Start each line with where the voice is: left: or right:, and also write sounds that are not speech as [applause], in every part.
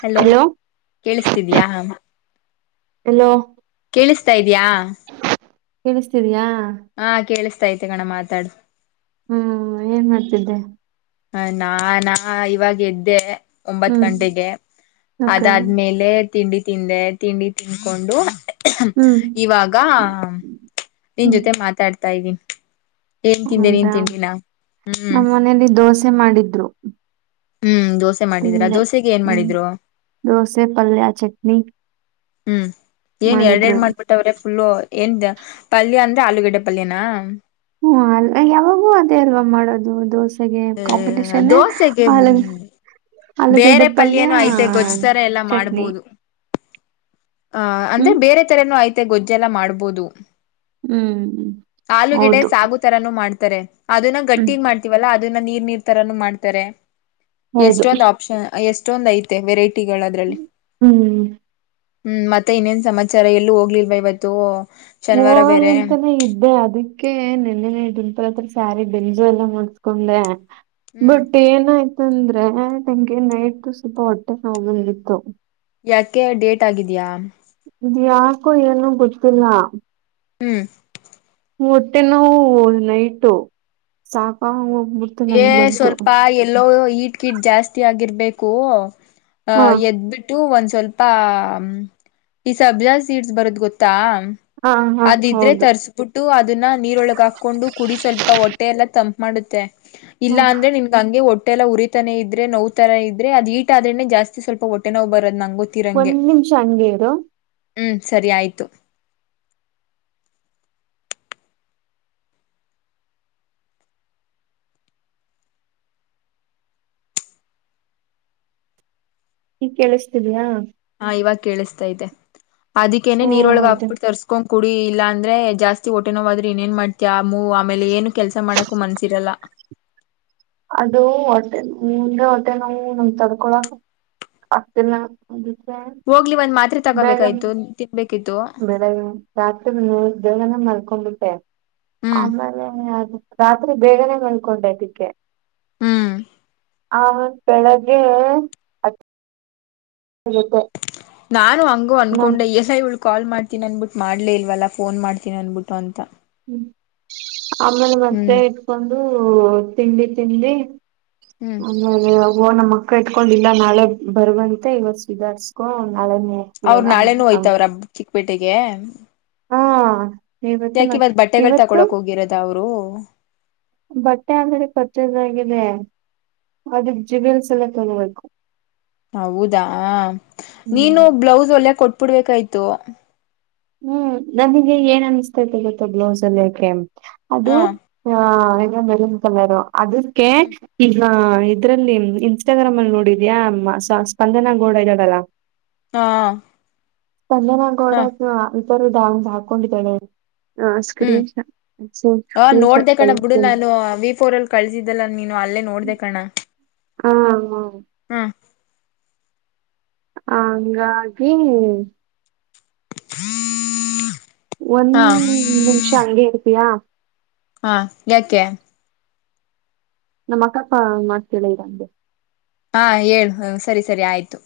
left: Hello ಕೇಳಿಸತಿದ್ಯಾ ಅ
right: hello
left: ಕೇಳಿಸ್ತಾ ಇದ್ಯಾ
right: ಕೇಳಿಸ್ತಿದಯಾ
left: ಹಾ ಕೇಳಿಸ್ತೈತೆ ಕಣ ಮಾತಾಡ
right: ಹ್ಮ್ ಏನ್ ಮಾಡ್ತಿದ್ದೆ
left: ಹ ನಾ ನಾ ಇವಾಗ ಎದ್ದೆ ಒಂಬತ್
right: ಹ್ಮ್
left: ಗಂಟೆಗೆ
right: ಓಕೆ
left: ಅದಾದ್ಮೇಲೆ ತಿಂಡಿ ತಿಂದೆ ತಿಂಡಿ ತಿನ್ಕೊಂಡು.
right: ಹ್ಮ್
left: ಇವಾಗ ನಿನ್
right: ಹ್ಮ್
left: ಜೊತೆ ಮಾತಾಡ್ತಾ ಇದ್ದೀನಿ. ಏನ್ ತಿಂದೆ ನೀನ್
right: ಹೌದಾ
left: ತಿಂಡಿನಾ ಹ್ಮ್
right: ನಮ್ಮ ಮನೇಲಿ ದೋಸೆ ಮಾಡಿದ್ರು
left: ಹ್ಮ್ ದೋಸೆ ಮಾಡಿದೀರಾ
right: ತಿಂದೆ
left: ದೋಸೆಗೆ ಏನ್
right: ಹ್ಮ್
left: ಮಾಡಿದ್ರು
right: ದೋಸೆ ಪಲ್ಯ ಚಟ್ನಿ
left: ಹ್ಮ್ ಏನ್ ಎರಡು
right: ಮಾಡಿದ್ರು
left: ಎರಡ್ ಮಾಡ್ಬಿಟ್ಟವ್ರೆ ಹಲೋ ಎಂತ ಪಲ್ಯ ಅಂದ್ರೆ ಆಲೂಗಡ್ಡೆ ಪಲ್ಯನಾ
right: ಹ್ಮ ಅಲ್ಲ ಯಾವಾಗೂ ಅದೇ ಅಲ್ವಾ ಮಾಡೋದು ದೋಸೆ ಕಾಂಪಿಟಷನ್
left: ದೋಸೆಗೆ
right: ಅ ಆಲೂಗಡ್ಡೆ
left: ಬೇರೆ
right: ಪಲ್ಯ
left: ಪಲ್ಯನೂ ಐತೆ ಗೊಜ್ತರ ಎಲ್ಲಾ
right: ಚಟ್ನಿ.
left: ಮಾಡ್ಬೋದು ಅ ಅಂದ್ರೆ
right: ಹ್ಮ್
left: ಬೇರೆ ತರನ ಐತೆ ಗೊಜ್ಜೆಲ್ಲ ಮಾಡ್ಬೋದು
right: ಹ್ಮ್
left: ಆಲೂಗಡ್ಡೆ
right: ಹೌದು
left: ಸಾಗು ತರಾನು ಮಾಡ್ತಾರೆ ಅದನ್ನ
right: ಹ್ಮ್
left: ಗಟ್ಟಿ ಮಾಡ್ತೀವಲ್ಲಾ ಅ ನೀರ್ ನೀರ್ ತರಾನ ಮಾಡ್ತಾರೆ
right: ಹೌದು
left: ಎಷ್ಟೊಂದು ಆಪ್ಷನ್ ಎಷ್ಟೊಂದ್ ಐತೆ ವೆರೈಟಿ. ಅದ್ರಲ್ಲಿ
right: ಹ್ಮ್
left: ಹ್ಮ್ ಮತ್ತೆ ಇನ್ನೇನ್ ಸಮಾಚಾರ ಎಲ್ಲೂ ಹೋಗ್ಲಿಲ್ವಾ ಇವತ್ತು. ಶನಿವಾರ
right: ಹೋಗೋಣ
left: ಬೇರೆ
right: ಅಂತ ಇದ್ದೆ ಅದಿ ಅದಕೆ ನೆನ್ನೆ ನ್ಪಲ್ತ್ರ ಸ್ಯಾರಿ ಬೆಂಜೋ ಎಲ್ಲಾ ನೋಡ್ಕೊಂಡೆ
left: ಹ್ಮ್
right: ಬಟ್ ಏನಾಯ್ತು ಅಂದ್ರೆ ನಂಗೆ ನೈಟ್ ಸ್ವಲ್ಪ ಹೊಟ್ಟೆ ಬಂದಿತ್ತು
left: ಯಾಕೆ ಡೇಟ್ ಆಗಿದೆಯಾ
right: ಇ ಯಾಕು ಏನು ಗೊತ್ತಿಲ್ಲಾ
left: ಹ್ಮ್
right: ಹೋಟ್ಟೆ ನಾವು ನೈಟು ಸಾಕ
left: ಏ ಸ್ವಲ್ಪ ಎಲ್ಲೋ ಹಿಟ್ ಗಿಟ್ ಜಾಸ್ತಿ ಆಗಿರ್ಬೇಕು ಅ ಹ
right: ಹಾ
left: ಎದ್ಬಿಟ್ಟು ಒಂದ್ಸ ಸ್ವಲ್ಪ ಈ ಸಬ್ಜಾ ಸೀಡ್ಸ್ ಬರೋತ್ತೆ ಗೊತ್ತಾ
right: ಹಾ ಹಾ
left: ಅದಿದ್ರೆ
right: ಹೌದು
left: ತರ್ಸ್ಬಿಟ್ಟು ಅದನ್ನ ನೀರೊಳಗ ಹಾಕೊಂಡು ಕುಡಿ ಸ್ವಲ್ಪ ಹೊಟ್ಟೆ ಎಲ್ಲ ತಂಪ ಮಾಡುತ್ತೆ
right: ಹ
left: ಇಲ್ಲ ಅಂದ್ರೆ ನಿನ್ಗ ಹಂಗೆ ಒಟ್ಟ ಹೊಟ್ಟೆ ಎಲ್ಲ ಉರಿತಾನೇ ಇದ್ರೆ ನೋವು ತರ ಇದ್ರೆ ಅದು ಹೀಟ್ ಆದ್ರೆ ಜಾಸ್ತಿ ಸ್ವಲ್ಪ ಹೊಟ್ಟೆ ನೋವು ಬರೋದ ನಂಗೆ
right: ಒಂದ್ ನಿಮಿಷ ಅಂಗೇರು
left: ಹ ಸರಿ ಆಯ್ತು
right: ಈ ಕೇಳ್ತಾ ಇದೀಯ
left: ಹಾ ಇವಾಗ ಕೇಳಿಸ್ತಾ ಐತೆ ಅದಿೇನೆೇ
right: ಹ್ಮ್
left: ನೀರೊಳಗ
right: ಅದೇ
left: ಹಾಕ್ಬಿಟ್ಟು ತರ್ಸ್ಕೊಂಡ ಕುಡಿ ಇಲ್ಲಾ ಅಂದ್ರೆ ಜಾಸ್ತಿ ಹೊಟ್ಟೆನೋವು ಆದ್ರೂ ಇನ್ೇನ್ ಮಾಡ್ತ ಆ ಮೂವ ಆಮೇಲೆ ಏನು ಕೆಲಸ ಮಾಡಕು ಮನ್ಸಿರಲ್ಲ
right: ಅದು ಹೊಟ್ಟೆ ಮುಂದೆ ಹೊಟ್ಟೆ ನಾವು ನನ್ಗೆ ತಡ್ಕೊಳಕ ಆಗ್ತಿಲ್ಲ
left: ಹೋಗ್ಲಿ ಒಂದ್ ಮಾತ್ರೆ ತಗೋಬೇಕ್ತು ತಿನ್ಬೇಕಿತ್ತು
right: ಬೆಳಗ್ ರಾತ್ರಿ ನೂರು ಬೇಗನೆ ಮಲ್ಕೊಂಡ್ಬಿಟ್ಟೆ
left: ಹ್ಮ್
right: ಆಮೇಲೆ ಅದು ರಾತ್ರಿ ಬೇಗನೆ ಮಾಲ್ಕೊಂಡೆ ಇದ್ದಕ್ಕೆ
left: ಹೂ
right: ಹ ಬೆಳಗ್ಗೆ ಗೊತ್ತೆ
left: ನಾನು ಹಂಗು ಅನ್ಕೊಂಡೆ ಎಸ್ ಐ ಉಳ್ ಕಾಲ್ ಮಾಡ್ೀನಿ ಅನ್ಬಿಟ್ಟ ಮಾಡಲೇ ಇಲ್ವಲ್ಲ ಫೋನ್ ಮಾಡ್ತನಿ ಅನ್ಬಿಟ್ಟು ಅಂತ
right: ಆಮೇಲೆ ಮತ್ತೆ
left: ಹ್ಮ್
right: ಇಟ್ಕೊಂಡು ತಿಂಡಿ ತಿಂಡಿ
left: ಹ್ಮ್
right: ಆಮೇಲೆ ಅವು ಓ ನಮ್ಮ ಅಕ್ಕ ಇಟ್ಕೊಂಡ ಇಿಲ್ಲ ನಾಳೆ ಬರುವಂತೆ ಇವತ್ತು ಸಧಾರ್ಸ್ಕೊಂಡ ನಾಳೆೇ ಹೇರ್ತೀವೇ ಹ ಹ
left: ಪೇಟೆಗೆ
right: ಹಾ ಇವತ್ತು
left: ಯಾಕ
right: ಮತ್
left: ಇಿವತ್ ಬಟ್ಟೆಗಳು
right: ಇವತ್ತು
left: ತಕೊಳಕ್ ಹೋಗಿರೋದ ಅವ್ರು
right: ಬಟ್ಟೆ ಅಂದ್ರೆ ಪಚ್ಚೆನ್ನಾಗಿದೆ ಅದ ಜಿಬಲ್ಸ್ ಎಲ್ಲ ತಗೋಬೇಕು
left: ಹೌದಾ
right: ಹ್ಮ್
left: ನೀನು ಬ್ಲೌಸ್ ಒಲೆಯಾಕೆ ಕೊಟ್ಬಿಡ್ಬೇಕಾಯ್ತು
right: ಹೂ ನನಗೆ ಏನ್ನ್ಿಸ್ತತೆಗೊತ್ತೋ ಬ್ಲೌಸ್ ಅಲ್ಲಿಯ ಕೆಂ
left: ಹ
right: ಅದು ಆ ಇದು ಮೆರನ್ ಕಲರ್ ಅದಕ್ಕೆ
left: ಹ್ಮ್
right: ಈ ಹಾ ಇದ್ರಲ್ಲಿ ಇನ್ಸ್ಟಾಗ್ರಾಮ್ ಅಲ್ಲಿ ನೋಡಿದ್ಯಾ ಸ್ಪಂದನಾ ಗೋಡ ಇದ್ದಳಲಾ
left: ಹಾ
right: ಸ್ಪಂದನ ಗೌಡ ಅದ್ನ ಇತರ ಹಾಕೊಂಡಿದ್ದಾಳೆ ಹ
left: ಹೂ
right: ಸ್ಕ್ರೀನ್ ಶಾಟ್
left: ಹ
right: ಸ್ಕ್ರೀನ್ ಶಾಟ್
left: ನೋಡ್ದ ಕಣ ಬಿುಡು
right: ಕಳಿಸ್ತೀನಿ
left: ನಾನು ವಿಫೋರ್ ಅಲ್ಲಿ ಕಳಸಿದ್ದಲ್ಲ ನೀನು ಅಲ್ಲೇ ನೋಡ್ದ ಕಣ
right: ಹಾ
left: ಹಾ
right: ಹಂಗಾಗಿ ಒಂದ್
left: ಹಾ
right: ನಿಮಿಷ ಹಂಗೆ ಇರ್ತೀಯ
left: ಹಾ ಯಾಕೆ
right: ನಮ್ಮ ಅಕ್ಕಪ್ಪ ಮಾತ ಕೇಳಲ್ಲ ಅದ್ಕೆ
left: ಹಾ ಹೇಳು ಹ ಸರಿ ಸರಿ ಆಯ್ತು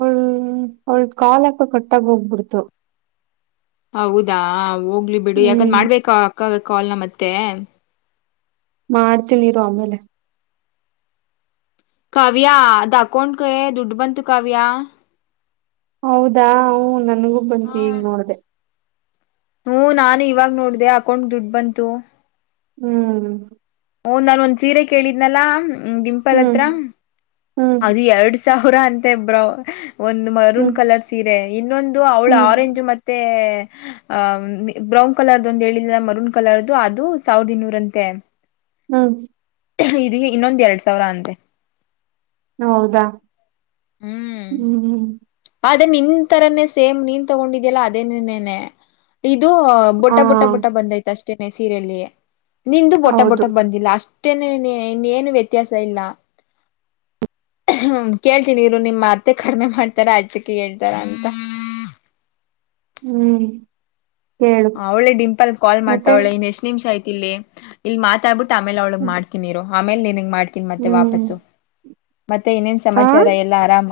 right: ಹೂ ಅವಳು ಕಾಲಕ್ಕ ಕಟ್ಟಾಗ ಯಾಕೋ ಹೋಗಿಬಿಡ್ತು
left: ಹೌದಾ ಹೋಗ್ಲಿ ಬಿಡು ಯಾಕಂದ್ ಮಾಡ್ಬೇಕ ಅಕ್ಕ ಕಾಲ್ನ ಮತ್ತೆ
right: ಮಾಡ್ತೀನಿ ಇರು ಆಮೇಲೆ
left: ಕಾವ್ಯ ಅದು ಅಕೌಂಟ್ ಗೆ ದುಡ್ಡು ಬಂತು ಕಾವ್ಯ
right: ಹೌದಾ ಹೂ ನಂಗೂ ಬಂತು ಈಗ ನೋಡ್ದ
left: ಹೂ ನಾನು ಇವಾಗ ನೋಡ್ದೆ ಅಕೌಂಟ್ ದುಡ್ಡು ಬಂತು
right: ಹ್ಮ್
left: ಓಹ್ ನಾನ ಒಂದ್ ಸೀರೆ ಕೇಳಿದ್ನಲ್ಲಾ ಡಿಂಪಲ್
right: ಹ್ಮ್
left: ಹತ್ರ
right: ಹ್ಮ್
left: ಅದು ಎರಡ್ ಸೌರಾ ಅಂತ ಇಬ್ರೋ ಒಂದು ಮರೂನ್
right: ಹ್ಮ್
left: ಕಲರ್ ಸೀರೆ ಇನ್ನೊಂದು ಅವಳ
right: ಹ್ಮ್
left: ಆರೆಂಜ್ ಮತ್ತೆ ಅಹ ಬ್ರೌನ್ ಕಲರ್ದು ಒಂದು ಹೇಳಿದಿಲ್ಲ ಮರೂನ್ ಕಲದ್ರು ಅದು ಸಾವಿರದ ಇನ್ನೂರಂತೆ
right: ಹ್ಮ
left: ಇದ ಇನ್ನೊಂದ ಎರಡ್ ಸಾವಿರ ಅಂತೆ
right: ಹೌದಾ ಹ್ಮ್ ಹ್ಮ್
left: ಅದೇ ನಿನ್ ತರನೇ ಸೇಮ್ ನೀನ್ ತಗೊಂಡಿದೀಲ್ಲ ಅದೇೇನೆ ಇದು ಬೊಟ
right: ಹಾ
left: ಬುಟ್ಟ ಬುಟ್ಟ ಬಂದೈತ ಅಷ್ಟೇನೆ ಸೀರೆೆಯಲ್ಲಿ ನಿಂದು ಬೊಟ ಬೊಟ
right: ಹೌದು
left: ಬಂದಿಲ್ಲ ಅಷ್ಟ ಇ ಏನು ವ್ಯತ್ಯಾಸ ಇಲ್ಲ ನೀರು ನಿಮಮ್ಮ ಮಾತೆೆ ಕಡಿಮೆ ಮಾಡ್ತಾರ ಅಕ್ಕೆ ಹೇಳ್ತಾರ ಅಂತ
right: ಹ್ಮ್ ಹೇಳು
left: ಒಳ್ಳೆ ಡಿಂಪಲ್ ಕಾಲ್ ಮಾಡ್ತಾ
right: ಮತ್ತೆ
left: ಒಳ್ಳೆ ಇನ್ ಎಷ್ಟ್ ನಿಮಿಷ ಆಯ್ತಿ ಇಲ್ಲಿ ಇಲ್ಲಿ ಮಾತಾಡ್ಬಿಟ್ಟು ಮ ಆಮೇಲೆ ಅವ್ಳಗ್ ಮಾಡ್ತೀನಿ ಇರ ಆಮೇಲೆ ನಿನ್ಗ್ ಮಾಡ್ತೀಮತ್ತೆ
right: ಹ್ಮ್
left: ವಾಪಸು ಮತ್ತೆ ಇನೇನ್
right: ಆ
left: ಸಮಾಚಾರ ಎಲ್ಲ ಆರಾಮ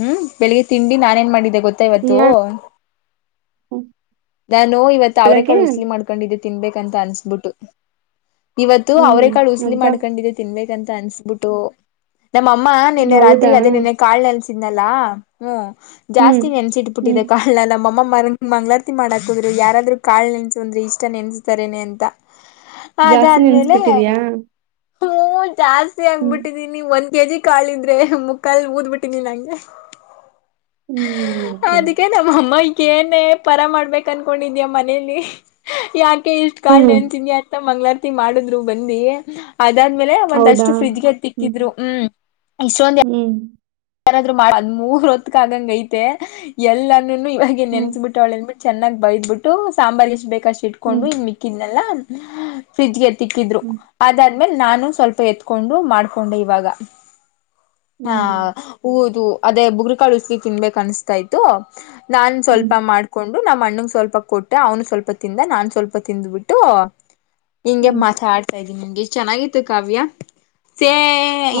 left: ಹ್ಮ್ ಬೆಳಿಗ್ಗೆ ತಿಂಡಿ ನಾನ ಏನ್ ಮಾಡಿದ್ದ ಗೊತ್ತ ಇವತ್ತು ನಾನು ಇವತ್ತು ಅವ್ರ
right: ಬೆಳಗ್ಗೆ
left: ಕಳು ಉಸ್ಲಿ ಮಾಡ್ಕೊಂಡಿದ್ದ ತಿನ್ಬೇಕಂತ ಅನ್ಸ್ಬಿಟ್ಟು ಇವತ್ತು
right: ಹ್ಮ್
left: ಅವರೇ ಕಾಳು ಉಸಲಿ
right: ಅಬ್ಬಾ
left: ಮಾಡ್ಕೊಂಡಿದೆ ತಿನ್ಬೇಕಂತ ಅನ್ಸ್ಬಿಟ್ಟು ನಮ್ಮಅಮ್ಮ ನಿನ್ನೆ ರಾತ್ರಿ
right: ಹೌದಾ
left: ಅದೇ ನಿನ್ನೆ ಕಾಳ ನೆಲ್ಸಿದ್ನಲ್ಲಾ ಹ್ಮ್
right: ಹ್ಮ್
left: ಜಾಸ್ತಿ
right: ಹ್ಮ್
left: ನೆನ್ಸಿಟ್ಬಿಟ್ಟಿದೆ ಕಾಳನ ನಮ್ಮ ಮ ಮಂಗ್ಲಾರ್ತಿ ಮಾಡ ಹಕುದ್ರು ಯಾರಾದ್ರು ಕಾಳ ನೆನ್ಸಂದ್ರೆ ಇಷ್ಟ ನೆನೆಸ್ತಾರನೆ ಅಂತ
right: ಜಾಸ್ತಿ
left: ಅದಾದ್ಮೇಲೆ
right: ನೆನ್ಸ್ಬಿಟ್ಟಿದ್ಯಾ
left: ಹ್ಮ ಜಾಸ್ತಿ
right: ಹ್ಮ್
left: ಆಗ್ಬಿಟ್ಟಿದೀನಿ ಒಂದ ಗಜಿ ಕಾಳಿದ್ರೆ ಮುಕ್ಕಾಲ್ ಊದ್ ಬಿಟ್ಟಿನಿ ನಂಗೆ
right: ಹ್ಮ್ ಓಕೆ
left: ಅದಕ್ಕೆ ನಮ್ಮ ಅಮ್ಮಗಏನೇ ಪರ ಮಾಡ್ಬೇಕು ಕನ್ಕೊಂಡಿದ್ಯಾ ಮನೇಲಿ ಯಾಕೆ ಇಷ್ಟು ಕಾಳ
right: ಹ್ಮ್
left: ನೆನ್ಸಿನಿ ಆತ ಮಂಗ್ಗಳಾರತಿ ಮಾಡಿದ್ರು ಬಂದಿ ಅದಾದ್ಮೇಲೆ
right: ಹೌದಾ
left: ಒಂದಷ್ಟು ಫ್ರಿಜ್ಗೆ ತಿಕ್ಕಿದ್ರು ಹ್ಮ್ ಇಷ್ಟೊಂದ
right: ಹ್ಮ್
left: ಯಏನಾದ್ರರು ಮಾಡ ಅದ್ ಮೂರ್ ಹೊತ್ತಕ್ ಆಗಂಗ ಐತೆ ಎಲ್ಲಾನನು ಇವಾಗ
right: ಹ್ಮ್
left: ನೆನ್ಸಬಿಟ್ಟ ಅವಳ ಅನ್ಬಿಟ್ಟ ಚೆನ್ನಾಗ್ ಬೈದ್ ಬಿಟ್ಟು ಸಾಂಬಾರ್ ಎಷ್ಟ ಬೇಕ ಅಷ್ಟ ಇಟ್ಕೊಂಡು
right: ಹ್ಮ್
left: ಇ ಮಿಕ್ಕಿದನೆಲ್ಲ ಫ್ರಿಜ್ಗೆ ತಿಕ್ಕಿದ್ರು
right: ಹ್ಮ್
left: ಅದಾದ್ಮೇಲೆ ನಾನು ಸ್ವಲ್ಪ ಎತ್ಕೊಂಡು ಮಾಡ್ಕೊಂಡೆ ಇವಾಗ ಹಾ
right: ಹ್ಮ್
left: ಹಊದು ಅದೇ ಬುಗ್ರಕಾಳ ಉಸ್ಲಿ ತಿನ್ಬೇಕ ಅನ್ಸ್ತಾ ಇ್ತತ್ತು ನಾನ್
right: ಹ್ಮ್
left: ಸ್ವಲ್ಪ ಮಾಡ್ಕೊಂಡು ನಮ್ಮ ಅಣ್ಣಗ್ ಸ್ವಲ್ಪ ಕೊಟ್ಟ ಅವನು ಸ್ವಲ್ಪ ತಿಂದ ನಾ ಸ್ವಲ್ಪ ತಿಂದ್ಬಿಟ್ಟು ಹಿಂಗೆ
right: ಹ್ಮ್
left: ಮಾತಾಡ್ತಾ ಇದ್ದೀನಿ ನಿಮಗೆ ಇಷ್ಟ ಚೆನ್ನಾಗಿತ್ತು ಕಾವ್ಯ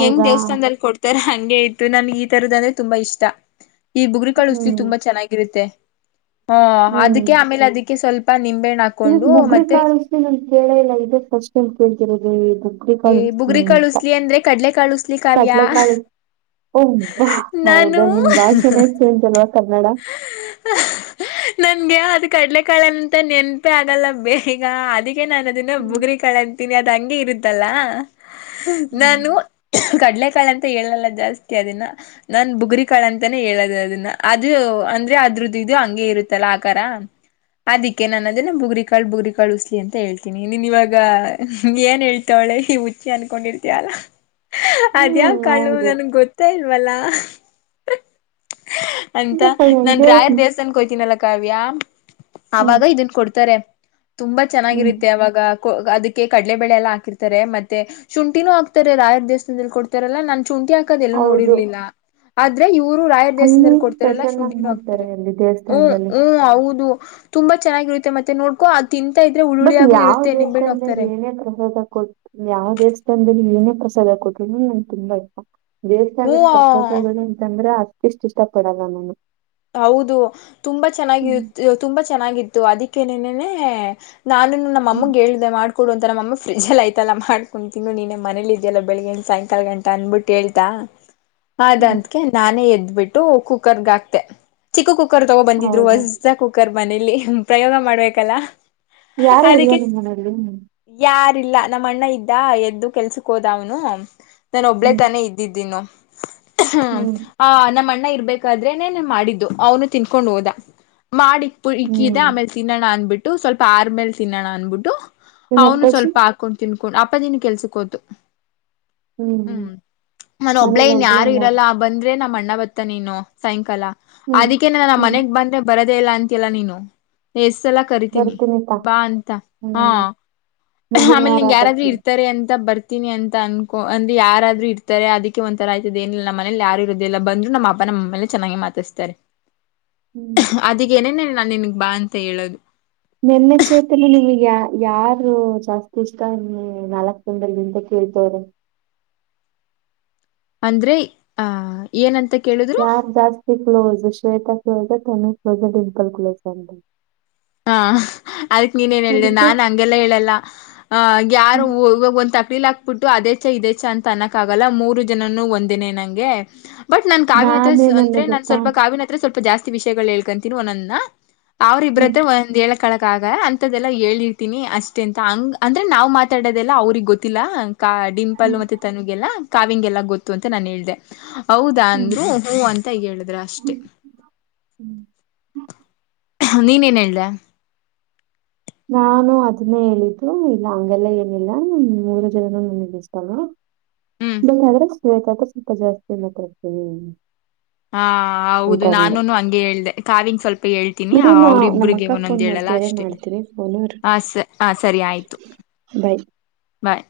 left: ಹೆಂಗ್ ದೇವಸ್ಥಾನದಲ್ಲಿ ಕೊಡ್ತಾರ ಹಂಗೆ ಇತತ್ತು ನಮಗೆ ಈ ತರದ ಅಂದ್ರೆ ತುಂಬಾ ಇಷ್ಟ ಈ ಬುಗ್ರಕಾಳ ಉಸ್ಲಿ
right: ಹ್ಮ್
left: ತುಂಬಾ ಚೆನ್ನಾಗಿರುತ್ತೆ ಹ ಅದಕ್ಕೆ ಆಮೇಲೆ ಅದಕ್ಕೆ ಸ್ವಲ್ಪ ನಿಮ
right: ಇದಕ್ಕೆ ಮುಗರಿ ಕಾಳಷ್ಟೇ ನಮ ಕೇಳ ಇಲ್ಲ ಇ ಫಸ್ಟ್ ಏ ಕೇಳ್ತಿರೋದು
left: ಈ
right: ಕಳಲಿ
left: ಬುಗ್ರಿ ಕಾಳುಸ್ಲಿ ಅಂದ್ರೆ ಕಡ್ಲೆ ಕಾಳುಸ್ಲಿ ಕಾವ್ಯ
right: ಕಟ್ಲೆ ಕಳ ಓ
left: ನಾನು
right: ಬಾ ನಿಮ್ ಭಾಷೆನೇ ಚೇಂಜ್ ಆಲ್ವಾ ಕನ್ನಡ
left: ನ [unintelligible] ನನ್ಗೆ ಅದು ಕಡಲೆಕಾಳ ಅಂತ ನೆನಪೆ ಆಗಲ್ಲ ಬೇಗ ಅದಕ್ಕೆ ನಾನು ಅದನ್ನ
right: ಹ್ಮ್
left: ಬುಗ್ರಿ ಕಾಳು ಅಂತ ದೀನಿ ಅದು ಹಂಗೆ ಇರುತ್ತಲ್ಲ ನಾನು
right: ಹ್ಮ್
left: ಕಡ್ಲೆಕಾಳ ಅಂತ ಹೇಳಲ್ಲ ಜಾಸ್ತಿ ಅದನ್ನ ನಾನ್ ಬುಗ್ರಿ ಕಾಳು ಅಂತಾನೇ ಹೇಳದು ಅದನ್ನ ಅದು ಅಂದ್ರೆ ಅದ್ರದ್ದು ಇದು ಹಂಗೆ ಇರುತ್ತಲ್ಲ ಆಕಾರ ಅದಿಕ್ಕೆ ನಾನು ಅದನ್ನ ಬುಗ್ರಿಕಾಳ್ ಬುಗ್ರಿಕಾಳ್ ಉಸ್ಲಿ ಅಂತ ಹೇಳ್ತೀನಿ ನೀನ್ ಇವಾಗ ಏನ್ ಹೇಳ್ತೀಯ ತೊಳೆ ಹುಚ್ಚಿ ಅನ್ಕೊಂಡಿರ್ತಯಲ್ಲ ಅದ್ಯಾ
right: ಹ್ಮ್
left: ಕಳು
right: ಹೌದು
left: ನನ್ ಗೊತ್ತ [unintelligible] ಸೇಲ್ವಲ್ಲ [unintelligible] ಅಂತ
right: ಇದೇ ಪ-
left: ನಾನ್
right: ಇದೇ
left: ರಾಯರ್ ದೇವಸ್ಥಾನೋಯ್ತೀನಲ್ಲ ಕಾವ್ಯ
right: ಹ್ಮ್
left: ಅವಾಗ ಇದನ್ ಕೊಡ್ತಾರೆ ತುಂಬಾ
right: ಹ್ಮ್
left: ಚೆನ್ನಾಗಿರುತ್ತೆ ಅವಾಗ ಅದಕ್ಕೆ ಕಡಲೆ ಬೆಳೆ ಎಲ್ಲ ಹಾಕಿರ್ತಾರೆ ಮತ್ತೆ ಶುಂಠಿನೂ ಹಾಕ್ತಾರೆ ರಾಯರ್ ದೇವಸ್ತಾನದಲ್ಲಿ ಕೊಡ್ತಾರಲ್ಲಾ ನಾನ್ ಶುಂಠಿ ಹಾಕದ ಎಲ್ಲೂ
right: ಹೌದು
left: ನೋಡಿರ್ಲಿಲ್ಲ ಆದ್ರೆ ಇವ್ರು ರಾಯರ್
right: ಅಲ್ಲಿ
left: ದೇವಸ್ತಾದಲ್ಲಿ ಕೊಡ್ತಾರಲ್ಲಾ
right: ಸ್ಪೆಷಲ್ ಆಗಿ
left: ಶುಂಠಿನು ಆಕ್ತಾರೆ
right: ಮಾಡ್ತಾರೆ ಅಲ್ಲಿ
left: ಉ
right: ದೇವಸ್ಥಾನದಲ್ಲಿ
left: ಉ ಹೌದು ತುಂಬಾ ಚೆನ್ನಾಗಿರುತ್ತೆ ಮತ್ತೆ ನೋಡ್ಕೋ
right: ಬಟ್ ಯಾವ ದೇವಸ್ತಾನದಲ್ಲಿ
left: ಹಾಕ್ತಾರೆ
right: ಏನೇ ಪ್ರಸಾದ ಕೊಡ್ ಯಾವ ದೇವಸ್ಥಾನದಲ್ಲಿ ಏನೇ ಪ್ರಸಾದ ಕೊಟ್ರುನು ನು ತಿನ್ಬೇಕು ದೇವಸ್ಥಾನದಲ್ಲಿ
left: ಹ್ಮ
right: ಪ್ರಸಾದ ಅಂತಂದ್ರೆ ಅಷ್ಟು ಇಷ್ಟ ಪಡಲ್ಲ ನಾನು
left: ಹೌದು ತುಂಬಾ ಚೆನ್ನಾಗಿ
right: ಹ್ಮ್
left: ತುಂಬಾ ಚೆನ್ನಾಗಿತ್ತು ಅದಕ್ಕೆ ನೆನ್ನೆ ನೇ ನಾನು ನಮ್ಮ
right: ಹ್ಮ್.
left: ಅಮ್ಮಂಗೆ ಹೇಳಿದೆ ಮಾಡ [unintelligible] ಅ
right: ಹ್ಮ್
left: ಅದಕ್ಕೆ ನಾನೇ ಎದ್ಬಿಟ್ಟು ಕುಕ್ಕರ್ಗ ಆಕ್ತೆ ಚಿಕ್ಕ ಕು ಕುಕ್ಕರ್ ತಗೋ ಬಂದಿದ್ರು
right: ಹೌದಾ
left: ಹೊಸ ಕುಕ್ಕರ್ ಮನೇಲಿ ಪ್ರಯೋಗ ಮಾಡ್ಬೇಕಲ್ಲ
right: ಯಾರು ಇಲ್ವಾ
left: ಅದಿಕ್ಕೆ
right: ನಿಮ್ ಮನೇಲಿ?
left: ಯಾರ್ ಇಲ್ಲ ನಮ್ಮ ಅಣ್ಣ ಇದ್ದ ಎದ್ದು ಕೆಲಸಕ್ಕೆ ಹೋದ ಅವ್ನು ನಾನ ಒಬ್ಳೇ
right: ಹ್ಮ್
left: ತಾನೇ ಇದ್ದಿದ್ದೀನು ಹ್ಮ
right: ಹ್ಮ್
left: ಆ ನಮ್ಮ ಅಣ್ಣ ಇರ್ಬೇಕಾದ್ರೆನೆ ಮಾಡಿದ್ದು ಅವನು ತಿನ್ಕೊಂಡ್ ಹೋದ ಮಾಡಿಕ್ಕೆ ಇದೆ,
right: ಹ್ಮ್
left: ಆಮೇಲೆ ತಿನ್ನೋಣ ಅಂದ್ಬಿಟ್ಟು, ಸ್ವಲ್ಪ ಆರಿದ್ ಮೇಲೆ ತಿನ್ನೋಣ ಅಂದ್ಬಿಟ್ಟು
right: ನಿಮ್
left: ಅವನು
right: ಅಪ್ಪಾಜಿ?
left: ಸ್ವಲ್ಪ ಹಾಕೊಂಡ್ ತಿನ್ಕೊಂಡ್ ಅಪ್ಪಾಜಿನು ಕೆಲ್ಸಕ್ ಹೋತು
right: ಹ್ಮ್ ಮನೇಲಿ
left: ಇನ್
right: ಒಬ್ಳೆ
left: ಯಾರು
right: ಅಲ್ಲ?
left: ಇರಲ್ಲ ಬಂದ್ರೆ ನಮ್ಮ ಆವತ್ತ ನೀನು ಸಾಯಂಕಾಲ
right: ಹ್ಮ್
left: ಅದಕ್ಕೇ ನ
right: ಹ್ಮ್
left: ಮನೆಗ್ ಬಂದ್ರೆ ಬರ ಕರಿದೇ ಇಲ್ಲ ಅಂತಲ್ಲ ನೀನು ಎಸ್ಸಲ ಕರಿತೀನಿ
right: ಬರ್ತೀನಿಪಾ
left: ಬಾ ಅಂತ ಹಾ
right: ಹ್ಮ್
left: ಹ್ಮ
right: ಮುಂದಿನ
left: ಆಮೇಲೆ
right: ವಾರ
left: ನಿಂಗ ಯಾರಾದ್ರೂ
right: ಬರ್ತೀನಿ.
left: ಇರ್ತಾರೆ ಅಂತ ಬರ್ತ ಇಿನನಿ ಅನ್ಕೋ ಅಂದ್ರ ಯಾರ್ರರು ಇರ್ತಾರೆ ಅದಕ್ಕೆ ಒಂಂತರ ಆ್ತದ ಏನಿಲ್ಲ ನಮ್ಮನೇಲಿ ಯಾರು ಇರೋದಿಲ್ಲಲ್ಲ ಬಂದ್ ನಮ್ಮ ಅನ ನಮ್ಮೆಲ್ಲ ಚನ್ನಾಗಿ ಮಾತಾಡಿಸ್ತಾರೆ
right: ಹ್ಮ್
left: ಅದಗ ಏನೇನೇ ನಾ ನಿನ್ಗ್ ಬಾ ಅಂತ ಹೇಳೋದು
right: ನೆನ್ನ ಚೇತನ ನಿಮಗೆ ಯ ಯಾರು ಜಾಸ್ತಿ ಇಷ್ಟ ನಾಲ್ಕ್ ದಿನದಲ್ಲಿ ಹೇಳ್ತಾರೆ
left: ಅಂದ್ರಿ ಆ ಏನಂತ ಕೇಳಿದ್ರು
right: ಯಾರ ಜಾಸ್ತಿ close Shweta close Tanu close ಇಂಪಲ್ ಕ್ಲೋ ಆ
left: ಹ್ಮ ಅದಕ್ ನೀನ್ ನ್ ಹೇಳಿದೆ ನಾನ್ ಹಂಗೆಲ್ಲ ಹೇಳಲ್ಲ ಆ ಯಾರು ಹವಾಗ ಫೀಲ್ ಹಾಕ್ಬಿಟ್ಟು ಅದೇ ಚ ಇದೇ ಚ ಅಂತ ಅನ್ನಕ್ ಆಗಲ್ಲ ಮೂರು ಜನನು ಒಂದೇನೆ ನಂಗೆ ಬಟ್ ನಾನ್ ಕಾವ್ಯ ಹತ್ರ
right: ನಾನೇನಂದೆ
left: ಅಂದ್ರೆ ನಾನನ್
right: ಗೊತ್ತಾ
left: ಸ್ವಲ್ಪ ಕಾವ್ಯ ಹತ್ರ ಸ್ವಲ್ಪ ಜಾಸ್ತಿ ವಿಷಯಗಳು ಹೇಳ್ಕೊಂತೀನಿ ಒಂದೂಂದಿನ ಅವ್ರ
right: ಹ್ಮ್
left: ಇಬ್ರತ್ರ ಒಂದ್ ಎಳಕ್ ಕಳಗಗ ಅಂತ್ದದೆಲ್ಲಾ ಹೇಳಿರ್ತೀನಿ ಅಷ್ಟೇ ಅಂತ ಹಂಗ ಅಂದ್ರೆ ನಾವ್ ಮಾತಾಡೋದೆಲ್ಲ ಅವ್ರಗ್ ಗೊತ್ತಿಲ್ಲ ಕ ಡಿಂಪಲ್
right: ಹ್ಮ್
left: ಮತ್ತೆ ತನುಗೆಲ್ಲ ಕಾವ್ಯಂಗೆಲ್ಲ ಗೊತ್ತು ಅಂತ ನಾನ್ ಹೇಳ್ದೆ ಹೌದಾ
right: ಹ್ಮ್
left: ಅಂದ್ರು ಹೂ ಅಂತ ಹೇಳಿದ್ರ ಅಷ್ಟೆ
right: ಹ್ಮ್
left: ಹ್ಮ ನೀನ್ ಏನ್ ಹೇಳ್ದೆ
right: ನಾನು ಅದನ್ನೇ ಹೇಳಿದ್ದು ಇಲ್ಲ ಹಗೆಲ್ಲ ಏನಿಲ್ಲ ಮೂರು ಜನನು ನನಿಗೆ ಇಷ್ಟ
left: ಹ್ಮ್
right: ಬಂದಾದ್ರೆ ಶವೇತ ಸ್ವಲ್ಪ ಜಾಸ್ತಿ ಮಾತರ್ತವಿ
left: ಹಾ ಹೌದು ನಾನೂನು ಹಂಗೆ ಹೇಳ್ದೆ ಕಾವ್ಯಂಗೆ ಸ್ವಲ್ಪ ಹೇಳ್ತಿನನಿ
right: ಇರು ನಾ ನಮ್ಮ
left: ಅವ್ರಿಬ್ರಿಗೆ
right: ಅಕ್ಕ ಫೋನ್
left: ಒನೊಂದ್ ಹೇಳಲ್ಲ
right: ಮಾಡ್ತೀನಿ ಫೋನು ಇರು,
left: ಹಾ ಸ ಹಾ ಸರಿ ಆಯ್ತು
right: ಬೈ
left: ಬಾಯ್